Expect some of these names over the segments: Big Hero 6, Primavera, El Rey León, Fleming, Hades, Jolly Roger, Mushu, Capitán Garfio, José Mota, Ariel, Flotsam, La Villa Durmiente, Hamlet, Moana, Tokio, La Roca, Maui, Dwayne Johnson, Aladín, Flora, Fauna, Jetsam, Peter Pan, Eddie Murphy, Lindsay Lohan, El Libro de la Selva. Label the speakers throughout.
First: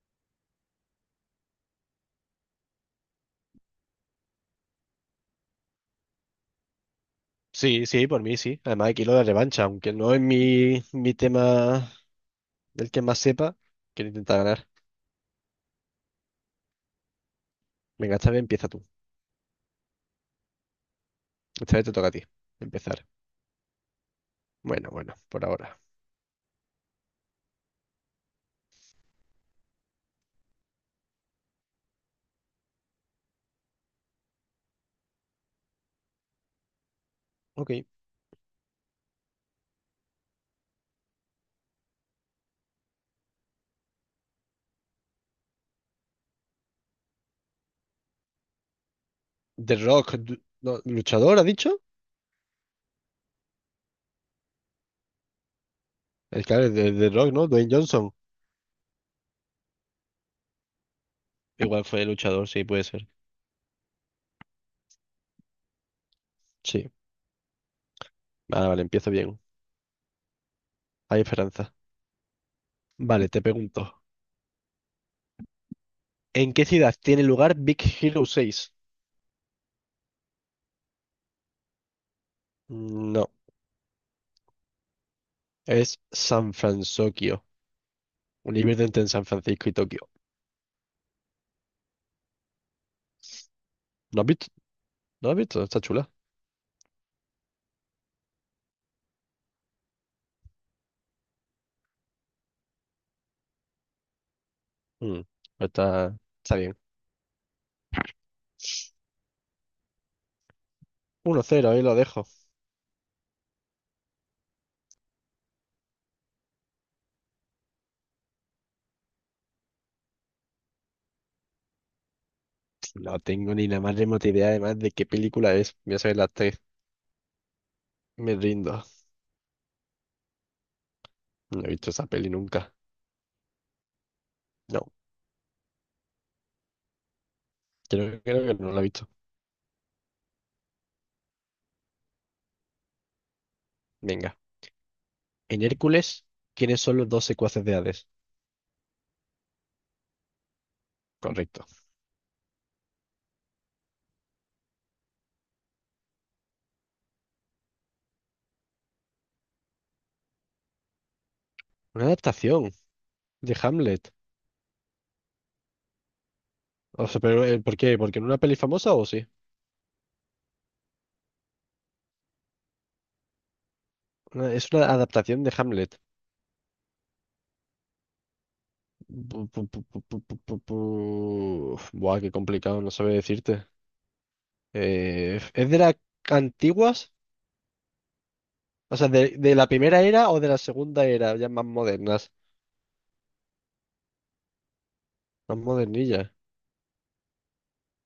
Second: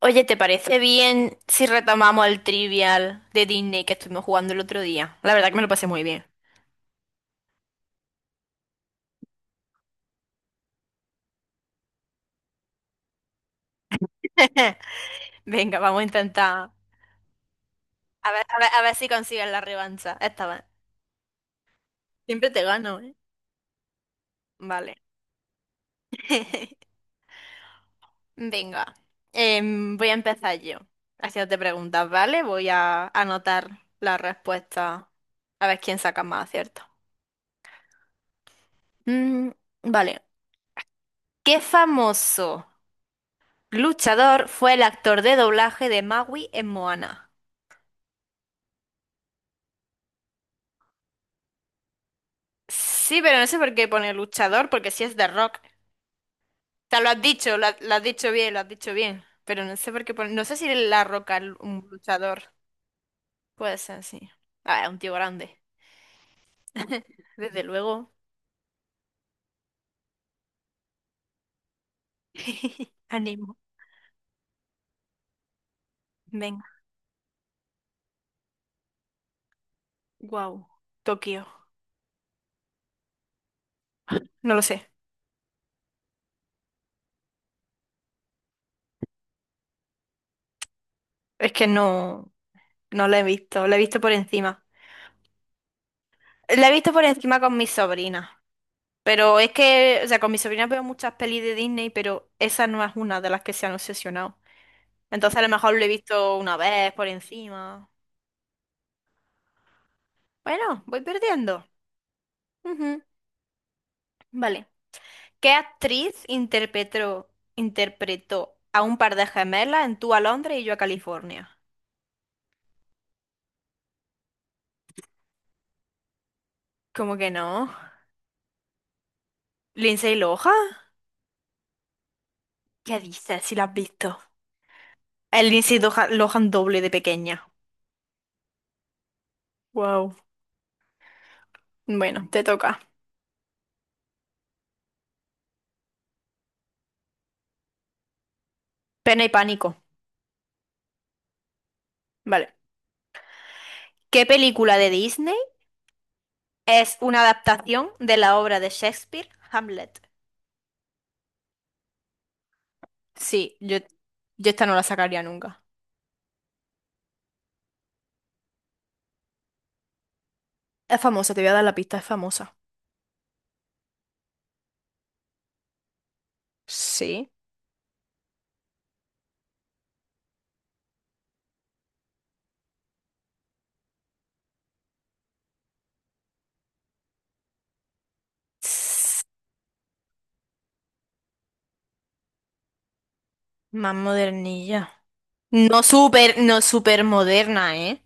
Speaker 1: Oye, ¿te parece bien si retomamos el trivial de Disney que estuvimos jugando el otro día? La verdad que me lo pasé muy bien.
Speaker 2: Sí, sí, por mí sí. Además, aquí lo de revancha, aunque no es mi tema del que más sepa, quiero intentar ganar.
Speaker 1: Venga, vamos a intentar.
Speaker 2: Venga,
Speaker 1: A
Speaker 2: esta vez
Speaker 1: ver, a
Speaker 2: empieza
Speaker 1: ver, a
Speaker 2: tú.
Speaker 1: ver si consigues la revancha. Esta vez.
Speaker 2: Esta vez te toca a ti
Speaker 1: Siempre te gano,
Speaker 2: empezar.
Speaker 1: ¿eh?
Speaker 2: Bueno,
Speaker 1: Vale.
Speaker 2: bueno, por ahora.
Speaker 1: Venga. Voy a empezar yo. Haciéndote preguntas, ¿vale? Voy a anotar la respuesta. A ver quién saca más acierto.
Speaker 2: Ok.
Speaker 1: Mm, vale. ¿Qué famoso luchador fue el actor de doblaje de Maui en Moana?
Speaker 2: The Rock, no, ¿luchador ha dicho?
Speaker 1: Sí, pero no sé por qué pone luchador, porque sí es de Rock.
Speaker 2: El que es de
Speaker 1: O sea, lo
Speaker 2: The
Speaker 1: has
Speaker 2: Rock, ¿no?
Speaker 1: dicho, lo,
Speaker 2: Dwayne
Speaker 1: ha- lo has
Speaker 2: Johnson.
Speaker 1: dicho bien, lo has dicho bien. Pero no sé por qué pone... No sé si La Roca es
Speaker 2: Igual
Speaker 1: un
Speaker 2: fue
Speaker 1: luchador.
Speaker 2: luchador, sí, puede ser.
Speaker 1: Puede ser, sí. Ah, es un tío grande.
Speaker 2: Sí.
Speaker 1: Desde luego.
Speaker 2: Vale, vale, empiezo bien. Hay esperanza. Vale, te
Speaker 1: Ánimo.
Speaker 2: pregunto. ¿En
Speaker 1: Venga.
Speaker 2: qué ciudad tiene lugar Big Hero 6?
Speaker 1: Wow. Tokio.
Speaker 2: No,
Speaker 1: No lo sé.
Speaker 2: es San Francisco. Un nivel entre San Francisco y Tokio.
Speaker 1: Es que no, no lo he visto. Lo he visto por
Speaker 2: ¿No has visto?
Speaker 1: encima.
Speaker 2: ¿Lo has visto? Está chula.
Speaker 1: Lo he visto por encima con mi sobrina. Pero es que, o sea, con mi sobrina veo muchas pelis de Disney, pero esa no es una de las que se han obsesionado.
Speaker 2: Mm,
Speaker 1: Entonces a lo mejor lo he
Speaker 2: Está,
Speaker 1: visto
Speaker 2: está
Speaker 1: una
Speaker 2: bien.
Speaker 1: vez por encima. Bueno, voy perdiendo.
Speaker 2: 1-0, ahí lo dejo.
Speaker 1: Ujú, vale. ¿Qué actriz interpretó, interpretó a un par de gemelas en Tú a Londres y yo a California?
Speaker 2: No tengo ni la más remota idea además de qué película es. Voy a saber las tres.
Speaker 1: ¿Cómo que no?
Speaker 2: Me rindo.
Speaker 1: ¿Lindsay Lohan?
Speaker 2: No he visto esa peli nunca.
Speaker 1: ¿Qué dices si la has visto?
Speaker 2: No,
Speaker 1: El Lindsay Lohan doble de pequeña.
Speaker 2: creo que no la he visto.
Speaker 1: Wow. Bueno, te toca.
Speaker 2: Venga. En Hércules, ¿quiénes son los dos secuaces de Hades?
Speaker 1: Pena y pánico.
Speaker 2: Correcto.
Speaker 1: Vale. ¿Qué película de Disney es una adaptación de la obra de Shakespeare, Hamlet?
Speaker 2: Una adaptación de
Speaker 1: Sí, yo,
Speaker 2: Hamlet.
Speaker 1: yo esta no la sacaría nunca.
Speaker 2: O sea, pero ¿por qué? ¿Porque en una peli famosa o sí?
Speaker 1: Es famosa, te voy a dar la pista, es famosa.
Speaker 2: Es una adaptación de Hamlet.
Speaker 1: Sí.
Speaker 2: Buah, qué complicado, no sabe decirte. ¿Es de las antiguas? O sea,
Speaker 1: Tss,
Speaker 2: de la primera era o de la segunda era, ya más modernas,
Speaker 1: más modernilla.
Speaker 2: más
Speaker 1: No
Speaker 2: modernillas.
Speaker 1: súper, no súper moderna, ¿eh?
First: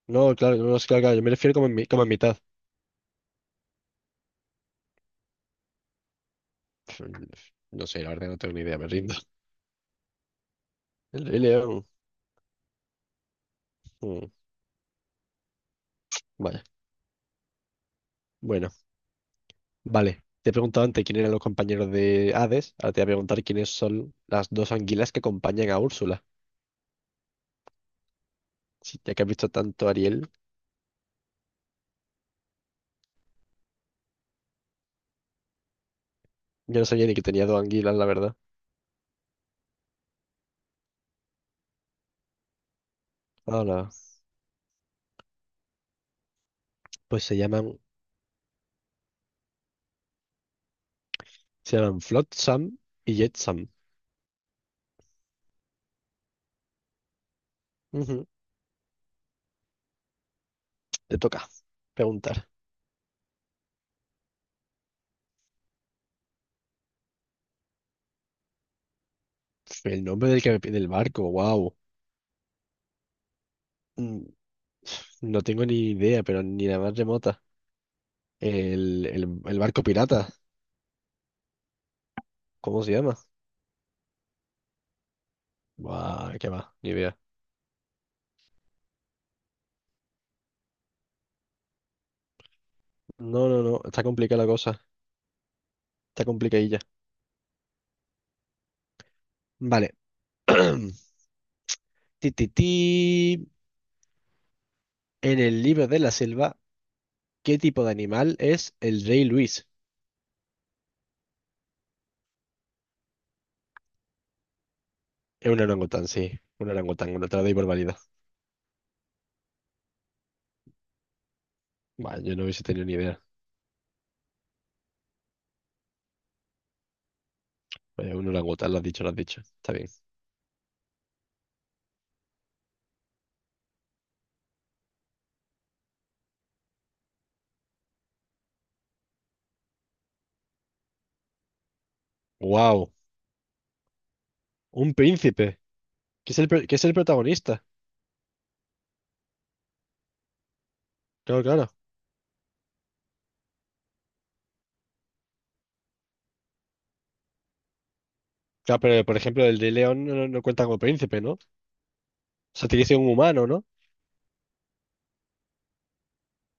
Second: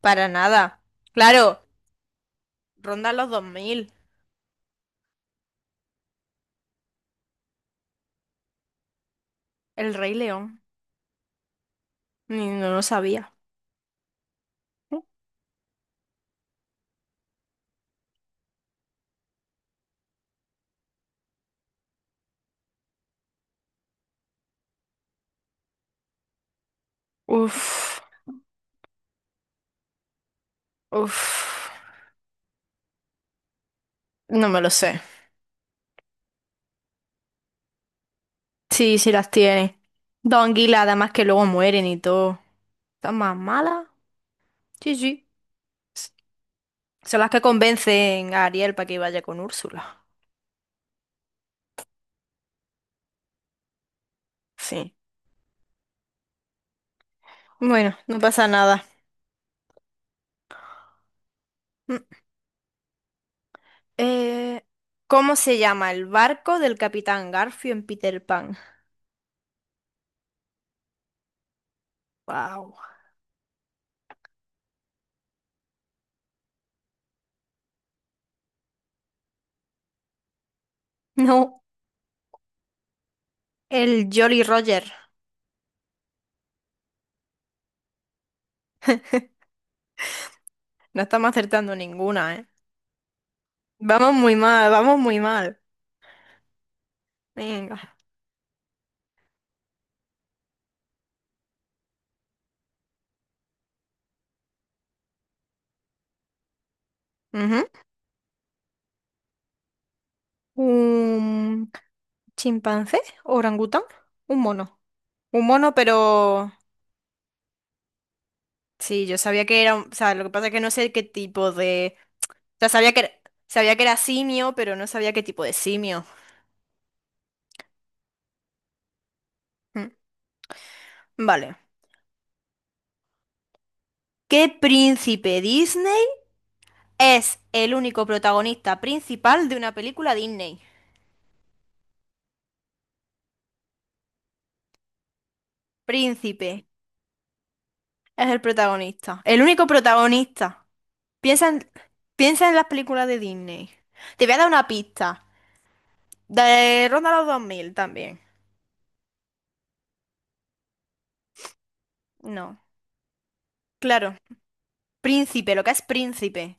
Speaker 1: Para
Speaker 2: No, claro, no, no,
Speaker 1: nada.
Speaker 2: es claro, claro, yo me refiero
Speaker 1: Claro,
Speaker 2: como en mitad.
Speaker 1: ronda los 2000.
Speaker 2: Pf, No sé, la verdad no tengo ni idea, me rindo.
Speaker 1: El Rey León.
Speaker 2: El Rey León.
Speaker 1: Ni- No lo sabía.
Speaker 2: mm, Vaya, bueno, vale. Te he preguntado antes quién eran los compañeros de Hades, ahora te voy a preguntar quiénes son las dos anguilas que acompañan a Úrsula.
Speaker 1: Uf,
Speaker 2: Sí, ya que has visto tanto a Ariel,
Speaker 1: uf. No me lo sé.
Speaker 2: yo no sabía ni que tenía dos anguilas, la verdad.
Speaker 1: Sí, sí las tiene. Dos anguilas, además que luego mueren y todo. ¿Están más malas?
Speaker 2: Ahora,
Speaker 1: Sí, sí. S- Son
Speaker 2: pues
Speaker 1: las
Speaker 2: se
Speaker 1: que
Speaker 2: llaman,
Speaker 1: convencen a Ariel para que vaya con Úrsula.
Speaker 2: se llaman Flotsam y Jetsam.
Speaker 1: Sí. Bueno, no
Speaker 2: Ujú.
Speaker 1: pasa nada.
Speaker 2: Te toca preguntar.
Speaker 1: Eh, ¿Cómo se llama el barco del Capitán Garfio en Peter Pan?
Speaker 2: El nombre me pide el barco, wow.
Speaker 1: Wow.
Speaker 2: No tengo ni idea, pero ni la más remota. El barco pirata,
Speaker 1: No,
Speaker 2: ¿cómo se llama?
Speaker 1: el Jolly Roger.
Speaker 2: Guau, qué va, ni idea.
Speaker 1: No estamos acertando ninguna, ¿eh?
Speaker 2: No, no, no, está
Speaker 1: Vamos muy
Speaker 2: complicada la
Speaker 1: mal,
Speaker 2: cosa.
Speaker 1: vamos muy mal.
Speaker 2: Está complicadilla.
Speaker 1: Venga.
Speaker 2: Vale. Ti, ti, ti. En el Libro de la Selva, ¿qué
Speaker 1: Ujú.
Speaker 2: tipo de animal es el rey Luis?
Speaker 1: ¿Un chimpancé? ¿Orangután? ¿Un mono? Un
Speaker 2: Es un
Speaker 1: mono,
Speaker 2: orangután, sí.
Speaker 1: pero...
Speaker 2: Un orangután, no te la doy por válida.
Speaker 1: Sí, yo sabía que era... O sea, lo que pasa es que no sé qué tipo de...
Speaker 2: Buah, yo no
Speaker 1: O
Speaker 2: hubiese
Speaker 1: sea,
Speaker 2: tenido
Speaker 1: sabía
Speaker 2: ni
Speaker 1: que era,
Speaker 2: idea.
Speaker 1: sabía que era simio, pero no sabía qué tipo de simio.
Speaker 2: Vaya, un orangután, lo has dicho, lo has dicho. Está
Speaker 1: Mm.
Speaker 2: bien.
Speaker 1: Vale. ¿Qué príncipe Disney? Es el único protagonista principal de una película Disney.
Speaker 2: Wow, un príncipe. que es el,
Speaker 1: Príncipe
Speaker 2: pro- que es el protagonista.
Speaker 1: es el protagonista. El único protagonista.
Speaker 2: Claro,
Speaker 1: Piensa en,
Speaker 2: claro.
Speaker 1: piensa en las películas de Disney. Te voy a dar una pista. De Ronda a los 2000 también.
Speaker 2: Claro, pero por ejemplo, el de León no, no cuenta como príncipe, ¿no? O
Speaker 1: No.
Speaker 2: sea, tiene que ser un humano, ¿no?
Speaker 1: Claro. Príncipe, lo que es príncipe.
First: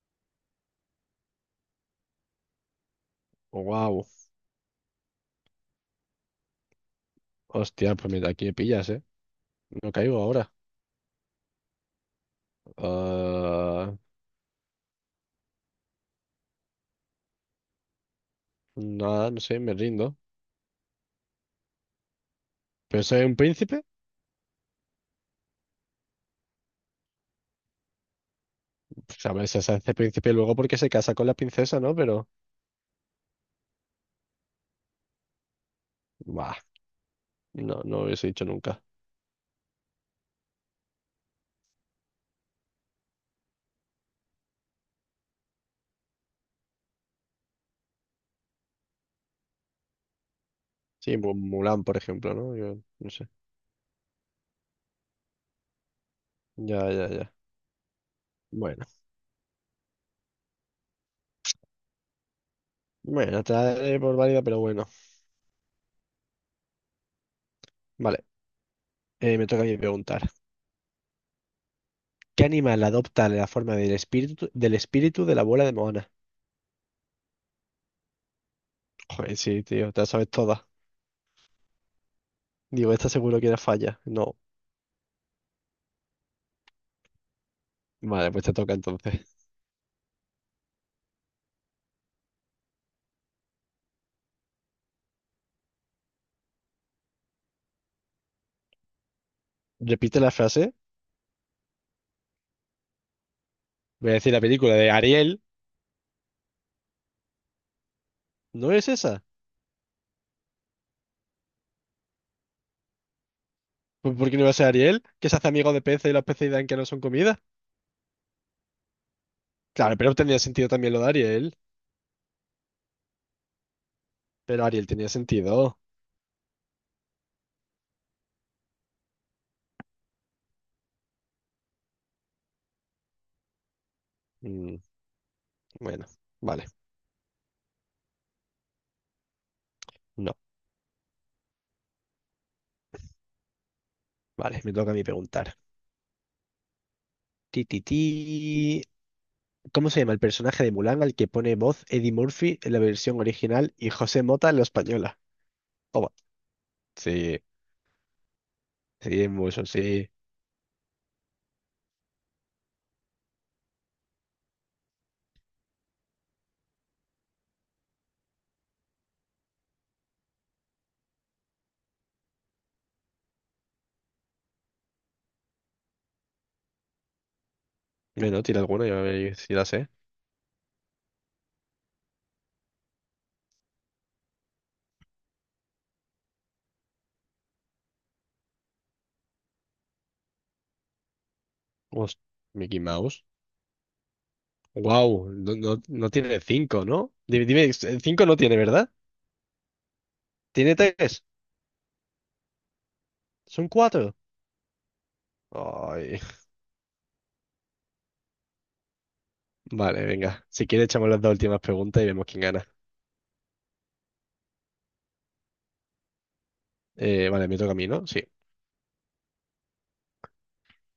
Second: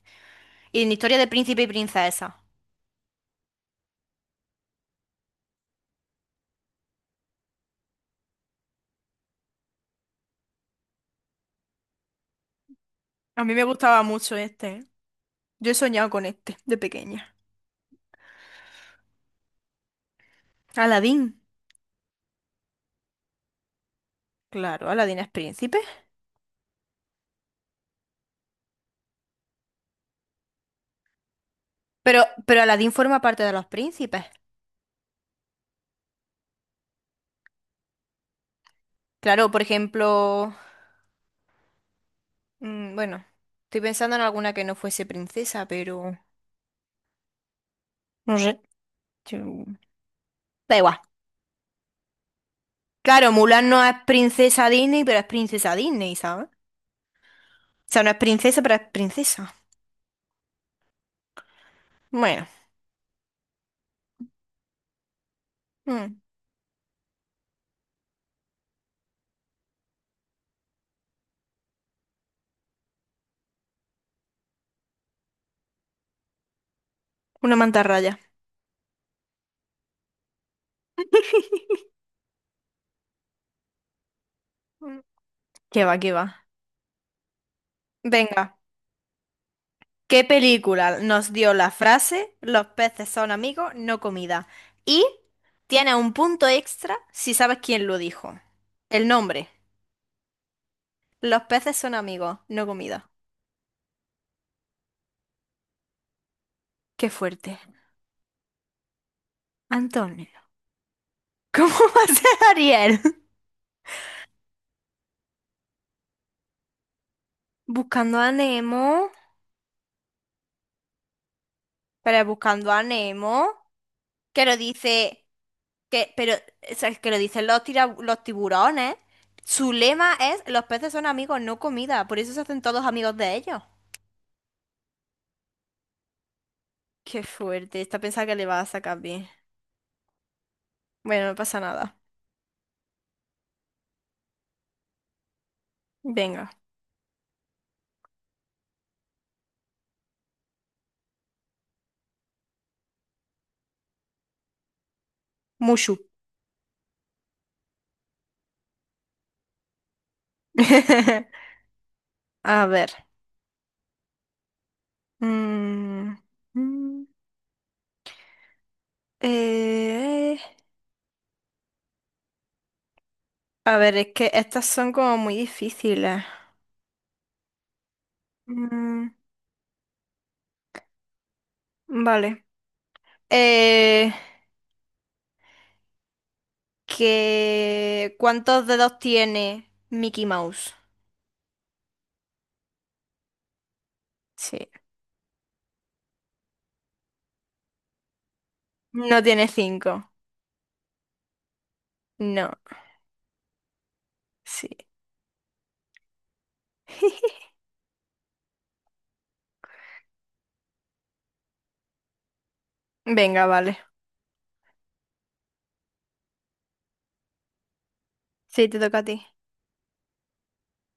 Speaker 1: Y en historia de príncipe y princesa.
Speaker 2: Wow. Hostia, pues mira, aquí me pillas, ¿eh? No caigo ahora.
Speaker 1: A mí me
Speaker 2: Ah,
Speaker 1: gustaba mucho este, ¿eh? Yo he soñado con este de pequeña.
Speaker 2: nada, no sé, me rindo.
Speaker 1: Aladín.
Speaker 2: ¿Pero soy un príncipe?
Speaker 1: Claro, Aladín es príncipe.
Speaker 2: Pues, a ver, se hace príncipe luego porque se casa con la princesa, ¿no?
Speaker 1: Pero,
Speaker 2: Pero,
Speaker 1: pero Aladín forma parte de los príncipes.
Speaker 2: bah, no lo hubiese dicho nunca.
Speaker 1: Claro, por ejemplo, mm, bueno, estoy pensando en alguna que no fuese princesa, pero no sé. yo- Da igual.
Speaker 2: Sí, Mulan, por ejemplo, ¿no? Yo no sé.
Speaker 1: Claro, Mulan no es princesa Disney, pero es princesa Disney, ¿sabes?
Speaker 2: Ya, ya, ya.
Speaker 1: O sea, no es princesa, pero es
Speaker 2: Bueno,
Speaker 1: princesa. Bueno,
Speaker 2: bueno, te la daré por válida, pero bueno.
Speaker 1: mm,
Speaker 2: Vale, me toca a mí preguntar. ¿Qué animal adopta la forma del espíritu de la abuela de Moana?
Speaker 1: una mantarraya.
Speaker 2: Joder, sí, tío, te la sabes toda. Digo, esta seguro que era falla. No.
Speaker 1: Mm, ¿Qué va, qué va?
Speaker 2: Vale, pues te
Speaker 1: Venga,
Speaker 2: toca entonces.
Speaker 1: ¿qué película nos dio la frase Los peces son amigos, no comida? Y tiene un punto extra si sabes quién lo dijo. El nombre.
Speaker 2: Repite la frase.
Speaker 1: Los peces son amigos, no comida.
Speaker 2: Voy a decir la película de Ariel.
Speaker 1: Qué fuerte.
Speaker 2: ¿No es esa?
Speaker 1: Antonio. ¿Cómo va a ser Ariel?
Speaker 2: Pues, ¿Por qué no va a ser Ariel? Que se hace amigo de peces y los peces dan que no son comida.
Speaker 1: Buscando a Nemo,
Speaker 2: Claro, pero tenía sentido también lo de Ariel.
Speaker 1: pero buscando a Nemo, que lo
Speaker 2: Pero Ariel tenía
Speaker 1: dice,
Speaker 2: sentido.
Speaker 1: que, pero, o sea, que lo dicen los, los tiburones. Su lema es, los peces son amigos, no comida, por eso se hacen todos amigos de ellos.
Speaker 2: Mm, bueno, vale.
Speaker 1: Qué fuerte, esta pensada que le va a sacar bien.
Speaker 2: No.
Speaker 1: Bueno, no pasa nada.
Speaker 2: Vale, me toca a mí preguntar.
Speaker 1: Venga,
Speaker 2: Ti, ti, ti. ¿Cómo se llama el personaje de Mulan al que pone voz Eddie Murphy en la versión original y José Mota en la española?
Speaker 1: Mushu.
Speaker 2: Toma. Sí, sí, es muy so, sí.
Speaker 1: A ver. Mm, mm, eh, a ver, es que estas son como muy difíciles.
Speaker 2: Bueno, tira alguna, ya
Speaker 1: Mm,
Speaker 2: veréis si la sé.
Speaker 1: vale. Eh, ¿Cuántos dedos tiene Mickey Mouse?
Speaker 2: Host- Mickey Mouse.
Speaker 1: Sí.
Speaker 2: Wow, no, no, no tiene cinco, ¿no? Dime, dime, cinco no tiene, ¿verdad?
Speaker 1: No tiene cinco.
Speaker 2: Tiene tres.
Speaker 1: No.
Speaker 2: Son cuatro.
Speaker 1: Sí.
Speaker 2: Ay, vale, venga. Si quieres, echamos las dos últimas preguntas y vemos quién gana.
Speaker 1: Venga, vale.
Speaker 2: Vale, me toca a mí, ¿no? Sí.
Speaker 1: Sí, te toca a ti.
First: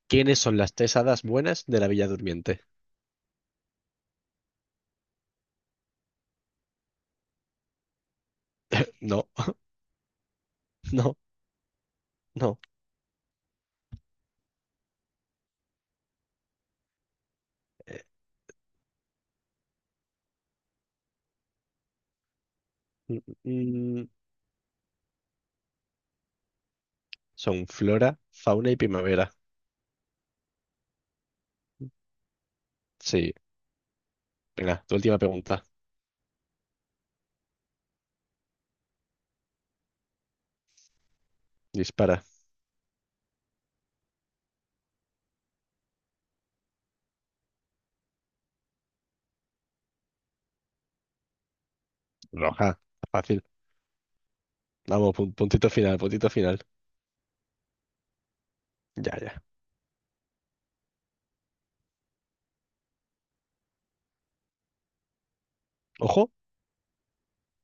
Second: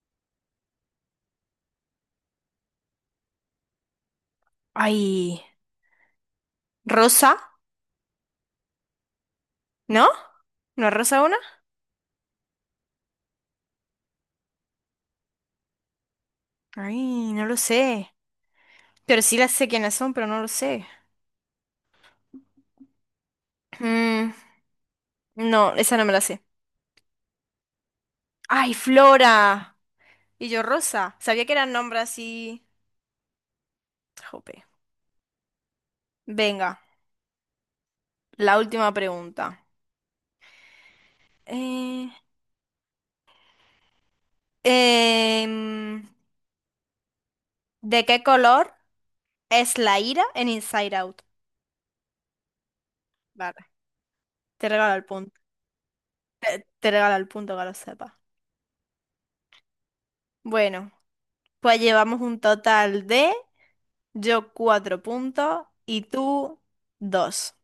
Speaker 2: ¿Quiénes son las tres hadas buenas de la Villa Durmiente?
Speaker 1: Ay, Rosa,
Speaker 2: No,
Speaker 1: ¿no? ¿No es
Speaker 2: no,
Speaker 1: Rosa una?
Speaker 2: no.
Speaker 1: Ay, no lo
Speaker 2: Eh,
Speaker 1: sé. Pero sí las sé quiénes son, pero no lo sé.
Speaker 2: Mm, mm,
Speaker 1: Mm, no, esa no me la sé.
Speaker 2: Son flora, fauna
Speaker 1: Ay,
Speaker 2: y primavera.
Speaker 1: Flora. Y yo Rosa. Sabía que eran nombres así.
Speaker 2: Sí,
Speaker 1: Jope.
Speaker 2: venga, tu última pregunta.
Speaker 1: Venga, la última pregunta. Eh,
Speaker 2: Dispara.
Speaker 1: Em, ¿De qué color es la ira en Inside Out?
Speaker 2: Roja. Fácil.
Speaker 1: Vale, te regalo el
Speaker 2: Vamos, pun-
Speaker 1: punto.
Speaker 2: puntito final, puntito final.
Speaker 1: Te regalo el punto que lo sepas.
Speaker 2: Ya, ya.
Speaker 1: Bueno, pues llevamos un total de yo cuatro puntos y
Speaker 2: Ojo,
Speaker 1: tú dos.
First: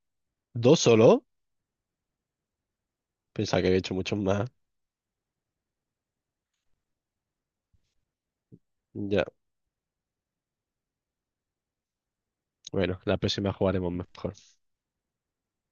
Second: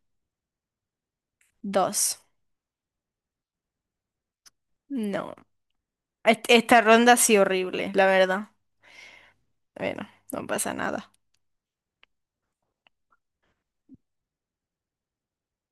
Speaker 2: dos solo.
Speaker 1: Dos.
Speaker 2: Pensaba que había hecho muchos más.
Speaker 1: No. Est- esta ronda ha sido horrible, la verdad.
Speaker 2: Ya,
Speaker 1: Bueno, no pasa nada.
Speaker 2: bueno, la próxima jugaremos mejor.